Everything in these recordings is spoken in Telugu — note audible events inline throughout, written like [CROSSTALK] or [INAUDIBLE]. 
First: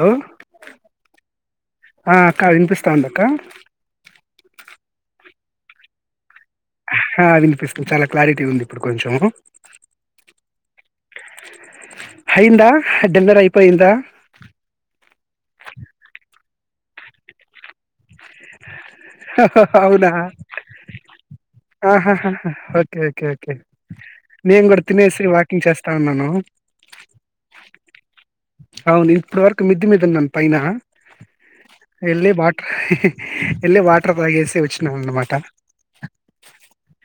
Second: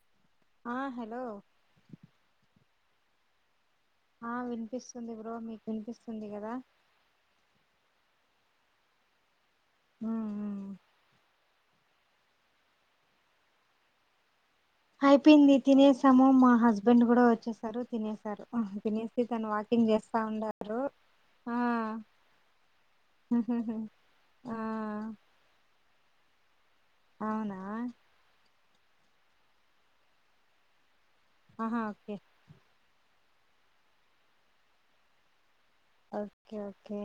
హలో ఆ హలో ఆ అక్క వినిపిస్తా ఉందా అక్క ఆ వినిపిస్తుంది బ్రో మీకు వినిపిస్తుంది కదా ఆ వినిపిస్తుంది చాలా క్లారిటీ ఉంది ఇప్పుడు కొంచెం ఉ ఉ ఉహ్ అయ్యందా హాడిన్నర్ అయిపోయిందా అయిపోయింది తినేసాము మా హస్బెండ్ కూడా వచ్చసారు తినసారు తినేసి తను వాకింగ్ చేస్తా ఉండారు ఆ ఆహా హా హా ఓకే ఓకే ఓకే ఆ నేను కూడా తినేసి వాకింగ్ చేస్తా ఉన్నాను అవునా అవును ఇప్పడు వరకు మిద్దమీద ఉన్నాను పైన ఆహా ఓకే ఎం లే వాటర్ లే వాటర్ తాగేసి వచ్చి నాన్న మాట అ ఓకే ఓకే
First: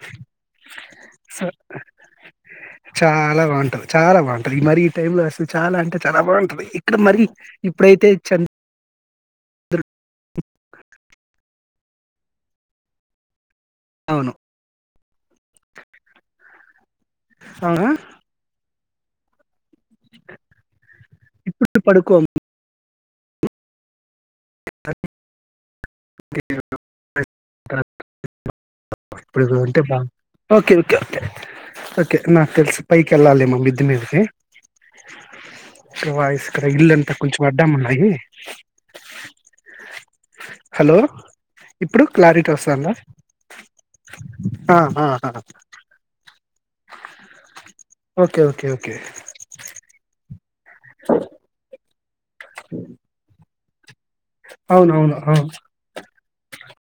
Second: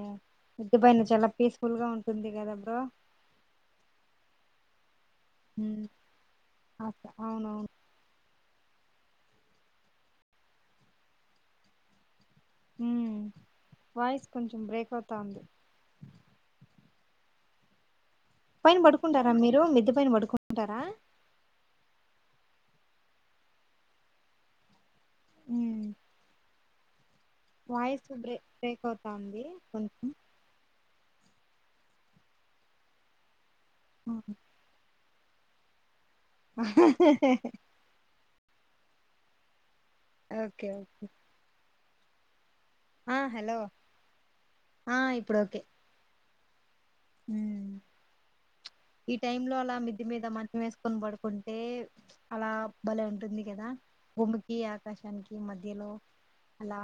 మిద్దపైన చాలా సో పీస్ఫుల్ గా ఉంటుంది కదా బ్రో చాలా బాగుంటది చాలా బాగుంటది మరి ఈ టై లో వస్తుంది చాలా అంటే చాలా బాగుంటది ఇక్కడ మరి అవునవును ఇప్పుడైతే చ క హ వాయిస్ అవును కొంచెం బ్రేక్ అవుతా ఉంది అవునా పైన పడుకుంటారా మీరు మిద్ద పైన పడుకుంటారా ఇప్పుడు పడుకో మ్మ్ వాయిస్ బ్రే బ్రేక్ అవుతా ఉంది ఇప్పుడు ఉంటే కొంచెం బాగు ఓకే ఓకే నాకు తెలిసి పైకి వెళ్లాలేమో మిద్ద మీదికి మి వాయిస్ ఇక్కడ ఇల్లంతా కొంచెం ఓకే అడ్డంగా ఉన్నాయి ఓకే హలో ఓకే ఇప్పుడు క్లారిటీ వస్తాందా ఆ ఆ ఆ ఉ ఓకే ఓకే ఓకే ఈ టైం లో అలా మిది మీద మంచం వేసుకొని పడుకుంటే అలా బలే ఉంటుంది కదా భూమికి అవును అవును ఆకాశానికి అవును మధ్యలో అలా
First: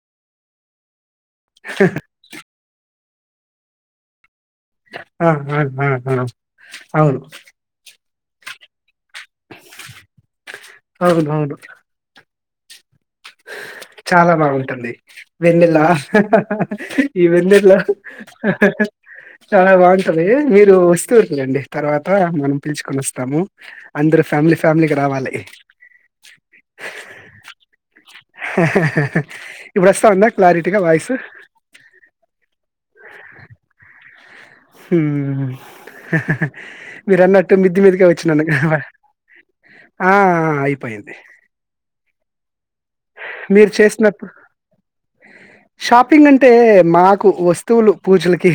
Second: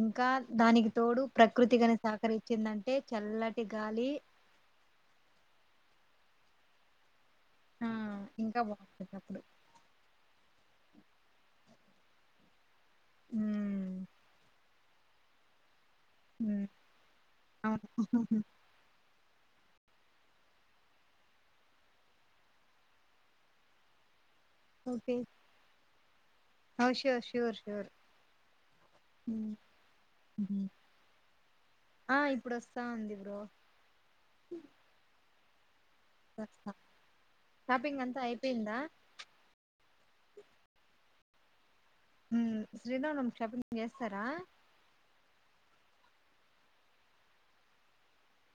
ఇంకా దానికి తోడు ప్రకృతిగాని సహకరిఇచ్చిందంటే చల్లటి గాలి ఆఆ అ అవును ఆ ఇంకా బాగు అవును అవును మ్మ్ చాలా బాగుంటుంది వెన్నల్లా మ్మ్ ఈ వెన్నెల్లో అవును చాలా బాగుంటది మీరు వస్తూ ఉండండి తర్వాత మనం పిలుచుకొని వస్తాము అంద ఫ్యామిలీ ఫ్యామిలీకి ఓకే రావాలి ఓ శ్యూర్ శ్యూర్ ఇప్పుడు వస్తా ఉందా క్లారిటీగా వయిస్ ఆ ఇప్పుడు వస్తా ఉంది బ్రో వస్తా మీరు అన్నట్టు షాపింగ్ మిద్దమీదికే అంతా వచ్చినాను అయిపోయిందా ఆ అ అయిపొయింది శ్రీరామనవమికి మీరు షాపింగ్ చేస్తారా చేసినప్పుడు షాపింగ్ అంటే మాకు వస్తువులు పూజలకి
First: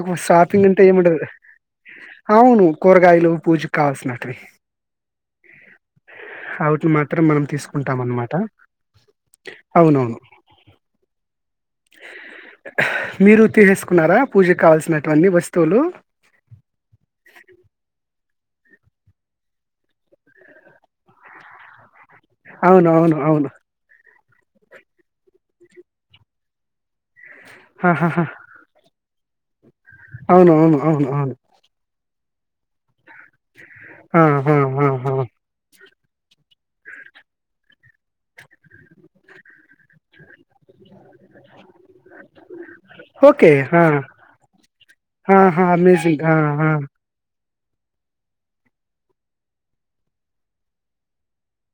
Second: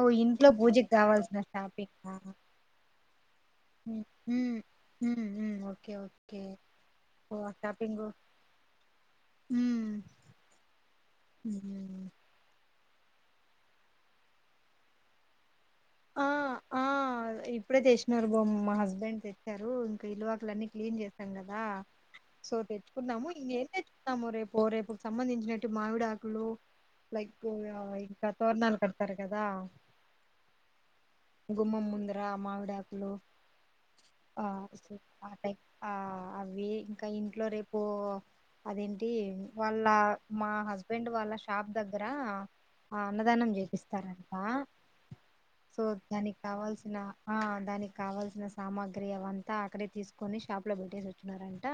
ఓ ఇంట్లో షాపింగ్ అంటే పూజకి ఏముండదు కావాల్సిన షాపింగ్ ఆహ్ అవును కూరగాయలు పూజకు కావాల్సినటివి మ్మ్ ఉమ్మ్ ఓకే ఓకే ఓ షాపింగు ఉంటామన్నమాట ఉమ్ అవునవును మీరు తీసేసుకున్నారా పూజకి కావాల్సినవంటి వస్తు ఆ ఆ ఇప్పుడే చేసినారు మా హస్బెండ్ తెచ్చారు ఇంకా ఇల్లు వాకిలి అన్ని క్లీన్ చేసాం కదా సో అవును అవును తెచ్చుకుందాము అవును ఇగా ఎం ము రేపు రేపుకు సంబంధించినట్టు మామిడాకులు లైక్ ఇంకా తోరణాలు కా తారు కదా అవునువును అవును అవును అ మావిడాకులు ఆ [UNINTELLIGIBLE] టైం ఆ ఇవి ఇంకా ఇంట్లో రేపు అదేంటి వాళ్ళ మా హస్బెండ్ వాళ్ళ షాప్ దగ్గర ఆ అన్నదానం చేపిస్తారంట హా హా సో అన్ ఈజీగా దానికి హా కావాల్సిన ఆ దానికి కావలసిన సామాగ్రి అవంత అక్కడే తీసుకొని షాప్ లో పెట్టేసి వచ్చినారంట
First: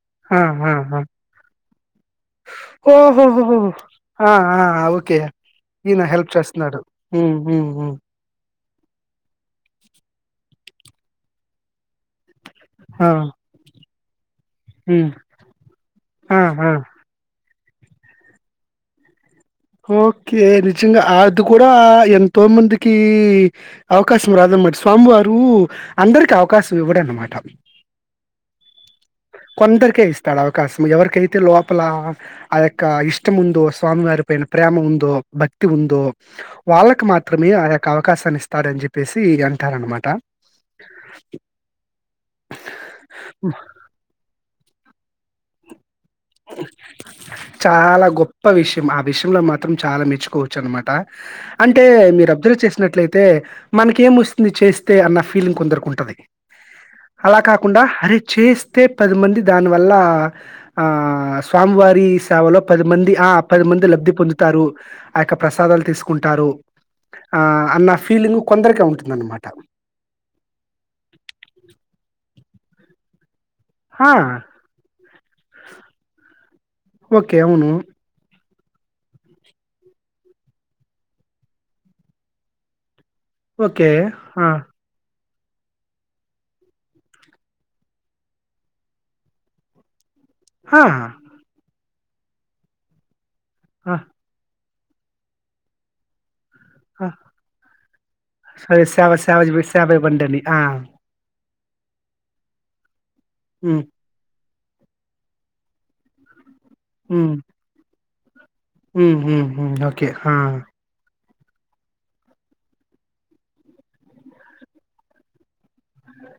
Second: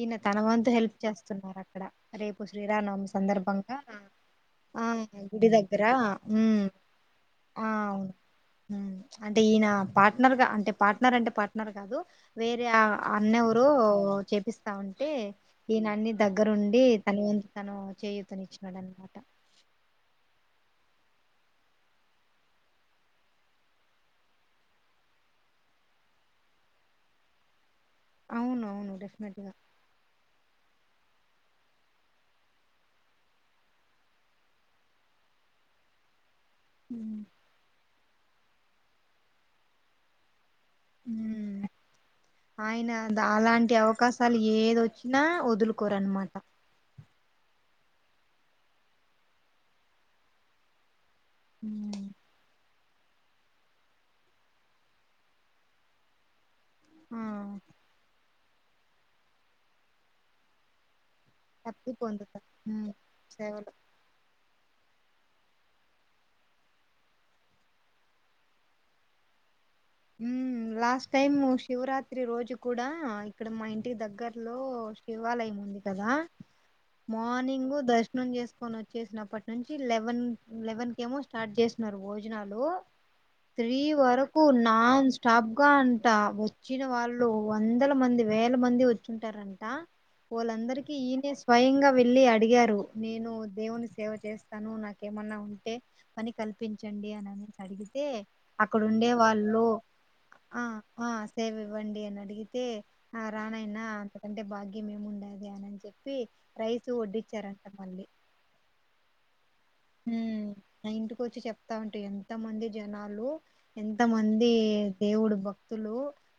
ఈయన తన ఆ వంతు ఆ హెల్ప్ ఆ చేస్తున్నారు అక్కడ రేపు శ్రీరామనవమి ఓహోహోహో సందర్భంగా ఆ ఓకే గుడి దగ్గర ఈయన హెల్ప్ ఉమ్ చేస్తున్నాడు హు హు హు ఊ అంటే ఈయన పార్ట్నర్ గా అంటే పార్ట్నర్ అంటే పార్ట్నర్ కాదు వేరే ఆ అన్న ఎవరో చెప్ ఇస్తా ఉమ్ ఉంటే ఈయన అన్ని ఆ దగ్గర ఆ ఉండి తన విన్ తను చేయూతని ఇచ్చాడన్నమాట ఓకే నిజంగా అది కూడా ఎంతో మందికి అవకాశం రాదు మరి స్వామివారు అందరికీ అవకాశం ఇవ్వడు అన్నమాట అవును అవును డెఫినెట్ గా కొందరికే ఇస్తాడు అవకాశం ఎవరికి అయితే లోపల ఆ యొక్క ఇష్టం ఉందో స్వామి వారి పైన ప్రేమ ఉందో భక్తి ఉందో వాళ్లకి ఉమ్ మాత్రమే ఆ యొక్క అవకాశాన్ని ఇస్తాడని చెప్పేసి అంటారన్నమాట ఊ ఆయన అలాంటి అవకాశాలు ఏదీ వోచ్చినా వొదులు కోరన్నమాట చాలా గొప్ప విషయం ఆ విషయంలో మాత్రం చాలా మెచ్చుకోవచ్చు అన్నమాట అంటే ఉమ్. మీరు అబ్జర్వ్ చేస్ నట్లయితే మనకి ఏం వస్తుంది చేస్తే అన్న ఫీలింగ్ కొందరకి ఉంటది ఆ అలా కాకుండా అరే చేస్తే పది మంది దానివల్ల ఆ ఆ తప్పి స్వామివారి పొందుతారు సేవలో పది ఉమ్ మంది ఆ పది సేవలు మంది లబ్ధి పొందుతారు ఆ యొక్క ప్రసాదాలు తీసుకుంటారు ఆ అన్న ఫీలింగ్ కొందరికే ఉంటుంది అన్నమాట ఉహ్ లాస్ట్ టైం శివరాత్రి రోజు కూడా ఇక్కడ మా ఇంటికి ఆ! దగ్గరలో శివాలయం ఉంది కదా ఓకే. అవును. మార్నింగ్ దర్శనం చేసు కొని వచ్చేసినప్పటి నుంచి ఎల్వెన్ ఎల్వెన్ కేమో స్టార్ట్ చేసినారు భోజనాలు త్రీ ఓకే. వరకు ఆ! ఉన్ నాన్ స్టాప్ గా అంట వచ్చిన వాళ్ళు వందల మంది వేల మంది వచ్చింటారంట ఆ! వోళ్ళందరికీ ఈయనే స్వయంగా వెళ్ళి అడిగారు నేను దేవుని ఆ! సేవ చేస్ తను నాకేమన్నా ఉంటే పని ఆ! కల్పించండి అని అనేసి అడిగితే అక్కడ ఉండే వాళ్ళు దివి సేవ ఇవ్వండి అని ఆ సేవ ఇవ్వండి అని అడిగితే ఆ రా హ్మ్. నాయనా అంతకంటే భాగ్ మేము ఉండేది అని అని చెప్పి రైస్ వడ్డించారట మళ్లీ హుహు హు హ్మ్మ్ ఓకే హ్మ్. నా ఇంటికి వచ్చి చెప్తా ఉంటే ఎంత మంది జనాలు ఎంత మన్ అంది దేవుడు భక్తులు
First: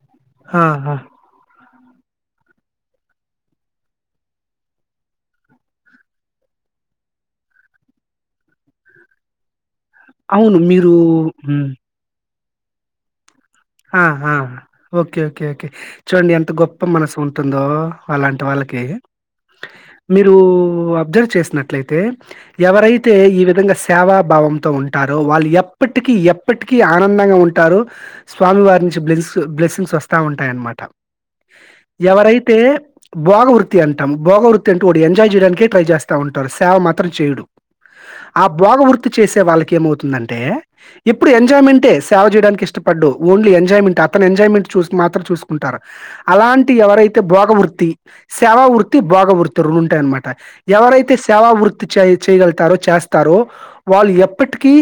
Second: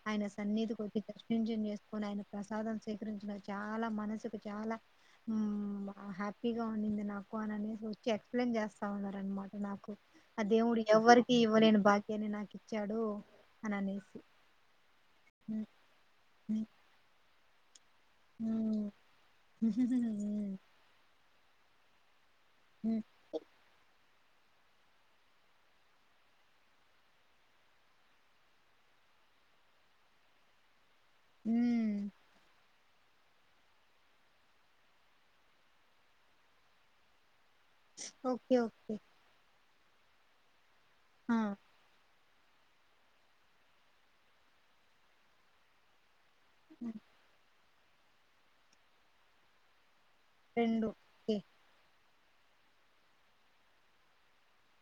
ఆయన ఆ! సన్నిధికి ఆ! వచ్చి దర్శించం పోనీ ఆయన ప్రసాదం సేకరించిన చాలా మనసుకు చాలా ఉహ్మ్ హ్యాపీగా ఉంది ఉంది నాకు అని అనేసి వచ్చి ఎక్స్ప్లెయిన్ చేస్తా ఉన్నారు అన్నమాట నాకు ఆ అవును. దేవుడు మీరు ఎవరికీ హ్మ్. ఇవ్వలేని భాగ్యాన్ని నాకు ఇచ్చాడు అని ఆ అనేసి ఆ ఓకే ఓకే ఓకే చూడండి ఎంత గొప్ప మనసు ఉంటుందో అలాంటి వాళ్ళకి ఉమ్ మీరు హ్మ్ అబ్జర్వ్ చేసినట్లయితే ఎవరైతే ఈ విధంగా సేవా భావంతో ఉంటారో వాళ్లు ఎప్పటికీ ఎప్పటికీ ఆనందంగా ఉంటారు స్వామి వారి నుంచి బ్లెస్సింగ్ బ్లెస్సింగ్స్ వస్తా ఉంటాయి అన్నమాట ఎవరైతే భోగ వృత్తి అంటాం. భోగ వృత్తి అంటే వాడు ఎంజాయ్ చేయడానికే ట్రై చేస్తా ఉంటారు సేవా మాత్రం చేయడు ఆ ఓకే భోగవ ఓకే వృత్తి చేసే వాళ్ళకి ఏమవుతుందంటే ఇప్పుడు ఆ ఎంజాయ్మెంట్ ఏ సేవ చేయడానికి ఇష్టపడడు. ఓన్లీ ఎంజాయ్ మెంట్ అతను ఎంజాయ్మెంట్ చూసి మాత్రం చూసుకుంటారు అలాంటి ఎవరైతే భోగవృత్తి సేవా వృత్తి భోగవృతి రెండు ఉంటాయన్ త రెండు ఎవరైతే ఓకే సేవా వృత్తి చెయ్ చేయగలుగుతారు చేస్తారు వాళ్లు ఎప్పటికీ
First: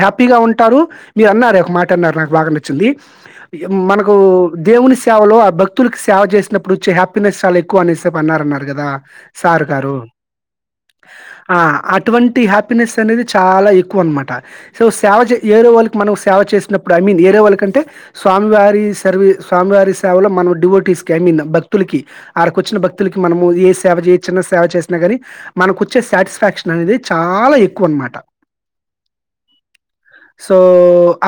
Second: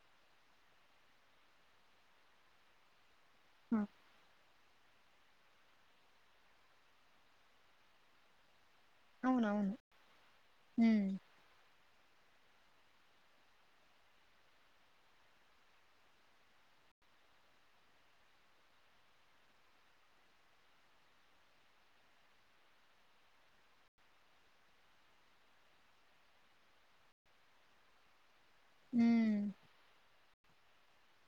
హ్యాపీగా ఉంటారు మీరు అన్నారు ఒక్క మాట టన్ అన్నారు నాకు బాగా నచ్చింది ఆ మనకు దేవుని సేవలో ఆ భక్తులకి సేవ చేసినప్పుడు వచ్చే హ్యాపీనెస్ చాలా ఎక్కువ అనే సేపు అన్నారన్నారు. గదా సారు అవునవును గారు హ్మ్ ఆ అటువంటి హ్యాపీనెస్ అనేది చాలా ఎక్కువ అన్నమాట సో సేవ చే ఏరో వాళ్ళకి మనం సేవ చేస్ ఐ మీన్ ఏరే వాళ్ళకంటే స్వామివారి సర్వే స్వామివారి సేవలో మన డివోటీస్ కి ఐ మీన్ భక్ క్తులకి ఆడ కొచ్చిన భక్తులకి మనము ఏ సేవ జేయచ్చు అన్న సేవ చిన్న చేస్తునగానీ మనకు వచ్చే సాటిస్ఫాక్షన్ అనేది చాలా ఎక్కువ అన్నమాట హ్మ్ సో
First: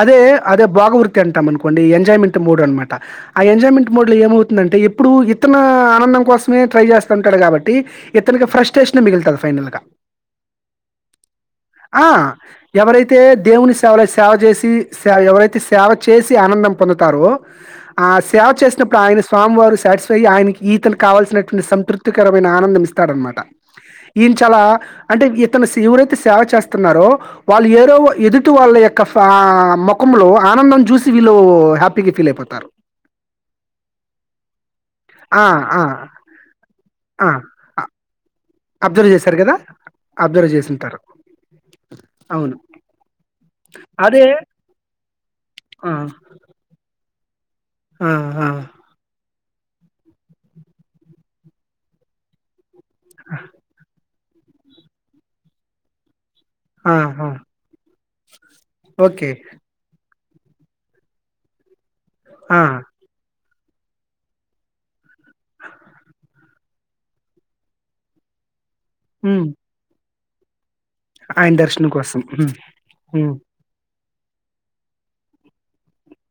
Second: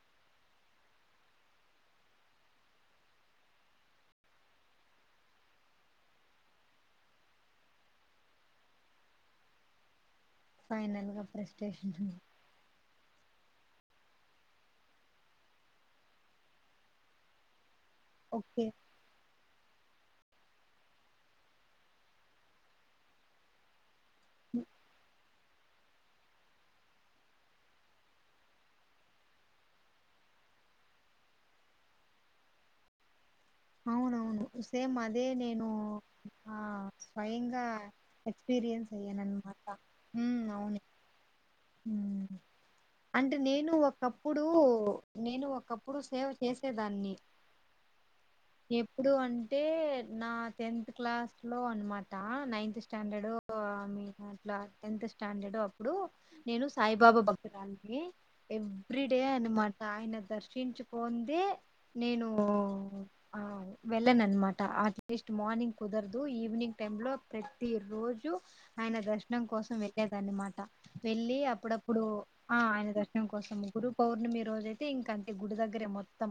అదే అదే బోగవృత్తి అంటాం అనుకోండి ఎంజాయ్మెంట్ మోడ్ అన్నమాట ఆ ఎంజాయ్మెంట్ మోడ్ లో ఏమవుతుందంటే ఎప్పుడు ఇత్తన ఆనందం కోసమే ట్రై చేస్త ఉంటాడు కాబట్టి ఇత్తకి ఫ్రస్టేషనే మిగులుతది ఫైనల్గా ఫైనల్గా ప్రెస్టేషన్ అయితే దేవుని సేవ లో సేవ చేసి ఎవరైతే సేవ చేసి ఆనందం పొందుతారో ఆ సేవ ఓకే. చేసినప్పుడు ఆయన స్వామివారు సాటిస్ఫై ఆయనకి ఈతనికి కావాల్సినటువంటి సంతృప్తికరమైన ఆనందం ఇస్తాడనమాట ఈయన చాల హ్మ్. అంటే ఎ తను ఎవరైతే సేవ చేస్తున్నారో వాళ్ళు ఏరో ఎదుటి వాళ్ళ యొక్క ఆ మొ కుంలో ఆనందం జూసి వీళ్ళు హ్యాపీగా ఫీల్ అయిపోతారు అవునవును సేమ్ అదే ఆ! నేను ఆ! ఆ ఆ! స్వయంగా అ ఎ క్స్పీరియన్స్ అబ్జర్వ్ అయ్య నన్న జేశారు గదా! మాట మ్మ్ అబ్జర్వ్ అవును జేసుంటారు. అవును. అంటే నేను అదే ఒకప్పుడు నేను ఆ! ఒకప్పుడు సేవ చేసేదాన్ని ఆ! ఆ! ఎప్పుడు అంటే నా టెన్త్ క్లాస్ లో అనమాట నైన్త్ స్టాండర్డు మీన్ అట్లా టెన్త్ స్టాండర్డు అప్పుడు నేను ఆ! సాయిబాబా ఆ! భక్తురాలని ఎవ్రీడే ఓకే. అనమాట ఆయన దర్శించుకొందే నేను ఆ! ఆ వెళ్ళనన్నమాట అట్లీస్ట్ మార్నింగ్ కుదరదు ఈవినింగ్ టైమ్ లో ప్రతి రోజు ఆయన దర్శనం హ్మ్ కోసం వెళ్ళెదాన్నిమాట వెళ్ళి ఆయన దర్శనం అప్పుడప్పుడు కోసం. హ్మ్. ఆ ఆయన దర్శనం హ్మ్. కోసం ముగ్గురు పౌర్ణమి రోజైతే ఇంక అంతే గుడి దగ్గరే మొత్తం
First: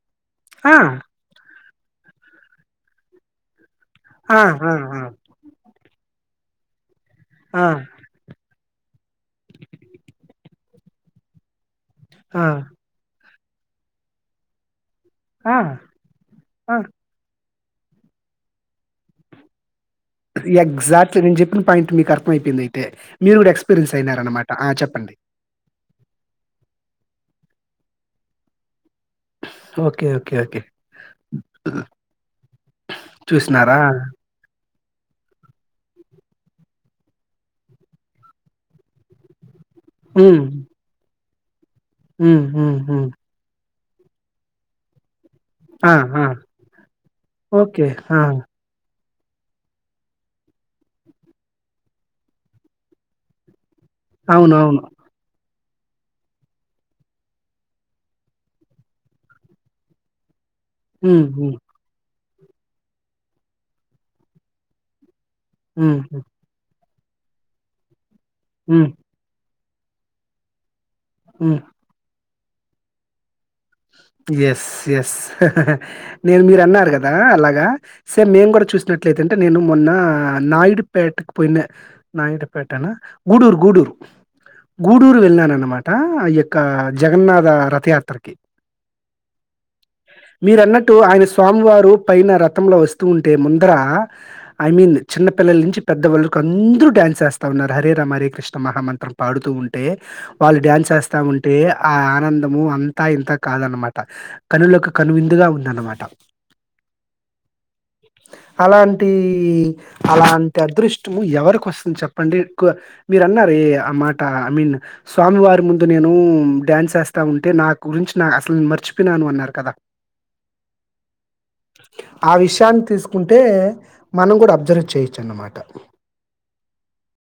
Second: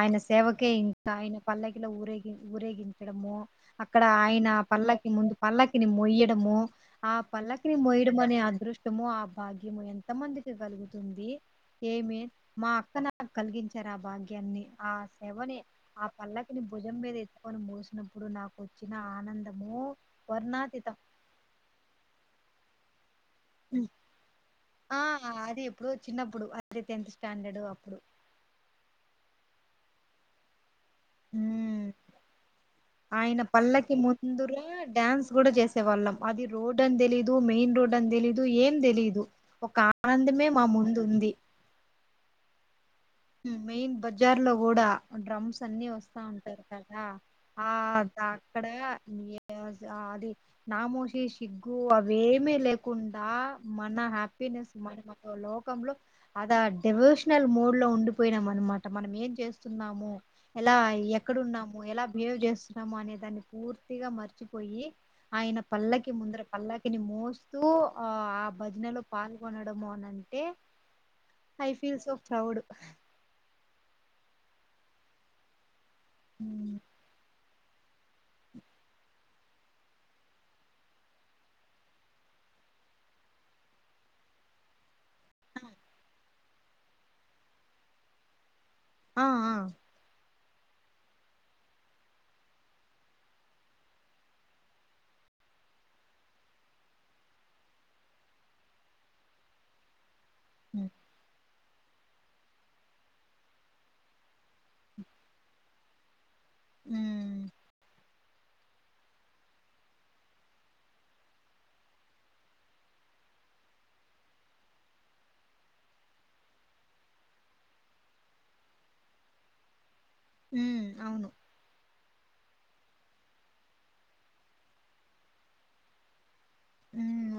ఆయన సేవకే ఆ! ఇంకా ఆయన పల్లకిలో ఊరేగి ఊరేగించడము అక్కడ ఆ! ఆయన ఆ! పల్లకి ముందు పల్లకి మొయ్యడము ఆ ఆ! ఆ! పల్లకిని మొయ్యడం అనే అదృష్ ష్టము ఆ భాగ్యము ఎంత మందికి కలుగుతుంది ఏమె ఆ! మా అక్క న నకు కలిగించారు ఆ భాగ్యాన్ని ఆ సేవని ఆ పల్లకిని ఆ! భుజం మీద కొని మోసినప్పుడు నాకు వచ్చిన ఆనందము వర్ణాతీతం ఎగ్జాక్ట్లీ నేను చెప్పిన పాయింట్ మీకు అర్థం అయిపోయింది అయితే ఆ అది ఎప్పుడు చిన్నప్పుడు అదే టెన్త్ స్టాండర్డు అప్పు ప్పుడు ఓకే ఓకే ఓకే మ్మ్ ఆయన చూసినారా? పల్లకి ముందురా డ్యాన్స్ కూడా జేసే వాళ్ళం అది రోడ్ అని తెలీదు మెయిన్ రోడ్ అని తెలీదు ఏం తెలీదు ఒక ఆనందమే మా ముందు ఉంది హు హు హూ మెయిన్ బజ్జార్ లో గూడా డ్రమ్స్ అన్ని ఆ! వస్తా ఆ! ఉంటారు కదా ఆ ఓకే. ఆ! అక్కడ అది నాముషి సిగ్గు అవేమీ లేకుండా మన హ్యాపీనెస్ అవునవును. మన మరో లోకంలో అద డివోషనల్ మోడ్ లో ఉండి పోయినాం అనమాట మనం ఏం చేస్తున్నాము ఎలా హ్మ్. హ్మ్. ఎక్కడున్నాము ఎలా బిహేవ్ చేస్తున్నాము అనే దాన్ని పూర్తిగా మర్చిపోయి ఆయన హ్మ్. పల్లకి హ్మ్. ముందర పల్లకి ఇని మోస్తూ ఆ ఆ హ్మ్. భజనలో పాల్గొనడము అనంటే హ్మ్. I feel so proud yes yes నేను మీరు అన్నారు కదా అలాగా సర్ మేము కూడా చూసినట్లయితే అంటే నేను మొన్న నాయుడుపేటకు పోయిన నాయుడుపేట అన గూడూరు గూడూరు గూడూరు వెళ్ళన అనమాట ఈ యొక్క జగన్నాథ రథయాత్రకి ఆ ఆ మీరన్నట్టు ఆయన స్వామివారు పైన రథంలో వస్తూ ఉంటే ముందర ఐ మీన్ చ చిన్న పిల్లల నుంచి పెద్దవాళ్ళకి అందరూ డన్స్ చేస్తా ఉన్నారు హరే రామ హరే కృష్ణ మహామంత్రం పాడుతూ ఉంటే వాళ్ళు హ్మ్. డ్యాన్స్ చేస్తా ఉంటే ఆ ఆనందము అంతా ఇంత కాదనమాట కనులకు కనువిందుగా ఉందన్నమాట హ్మ్ అలాంటి అలాంటి అదృష్టము ఎవరిక వస్తుంది చెప్పండి మీరు అన్నారు ఆ మాట ఐ మీన్ స్వామి వారి ముందు నేను డ్యాన్స్ చేస్తా ఉంటే నా గురించి నా అసలు మర్చిపోయినా అన్నారు కదా హ్మ్ అవును ఆ విషయాన్ని తీసుకుంటే మనం కూడా అబ్జర్వ్ చేయొచ్చు అన్నమాట హ్మ్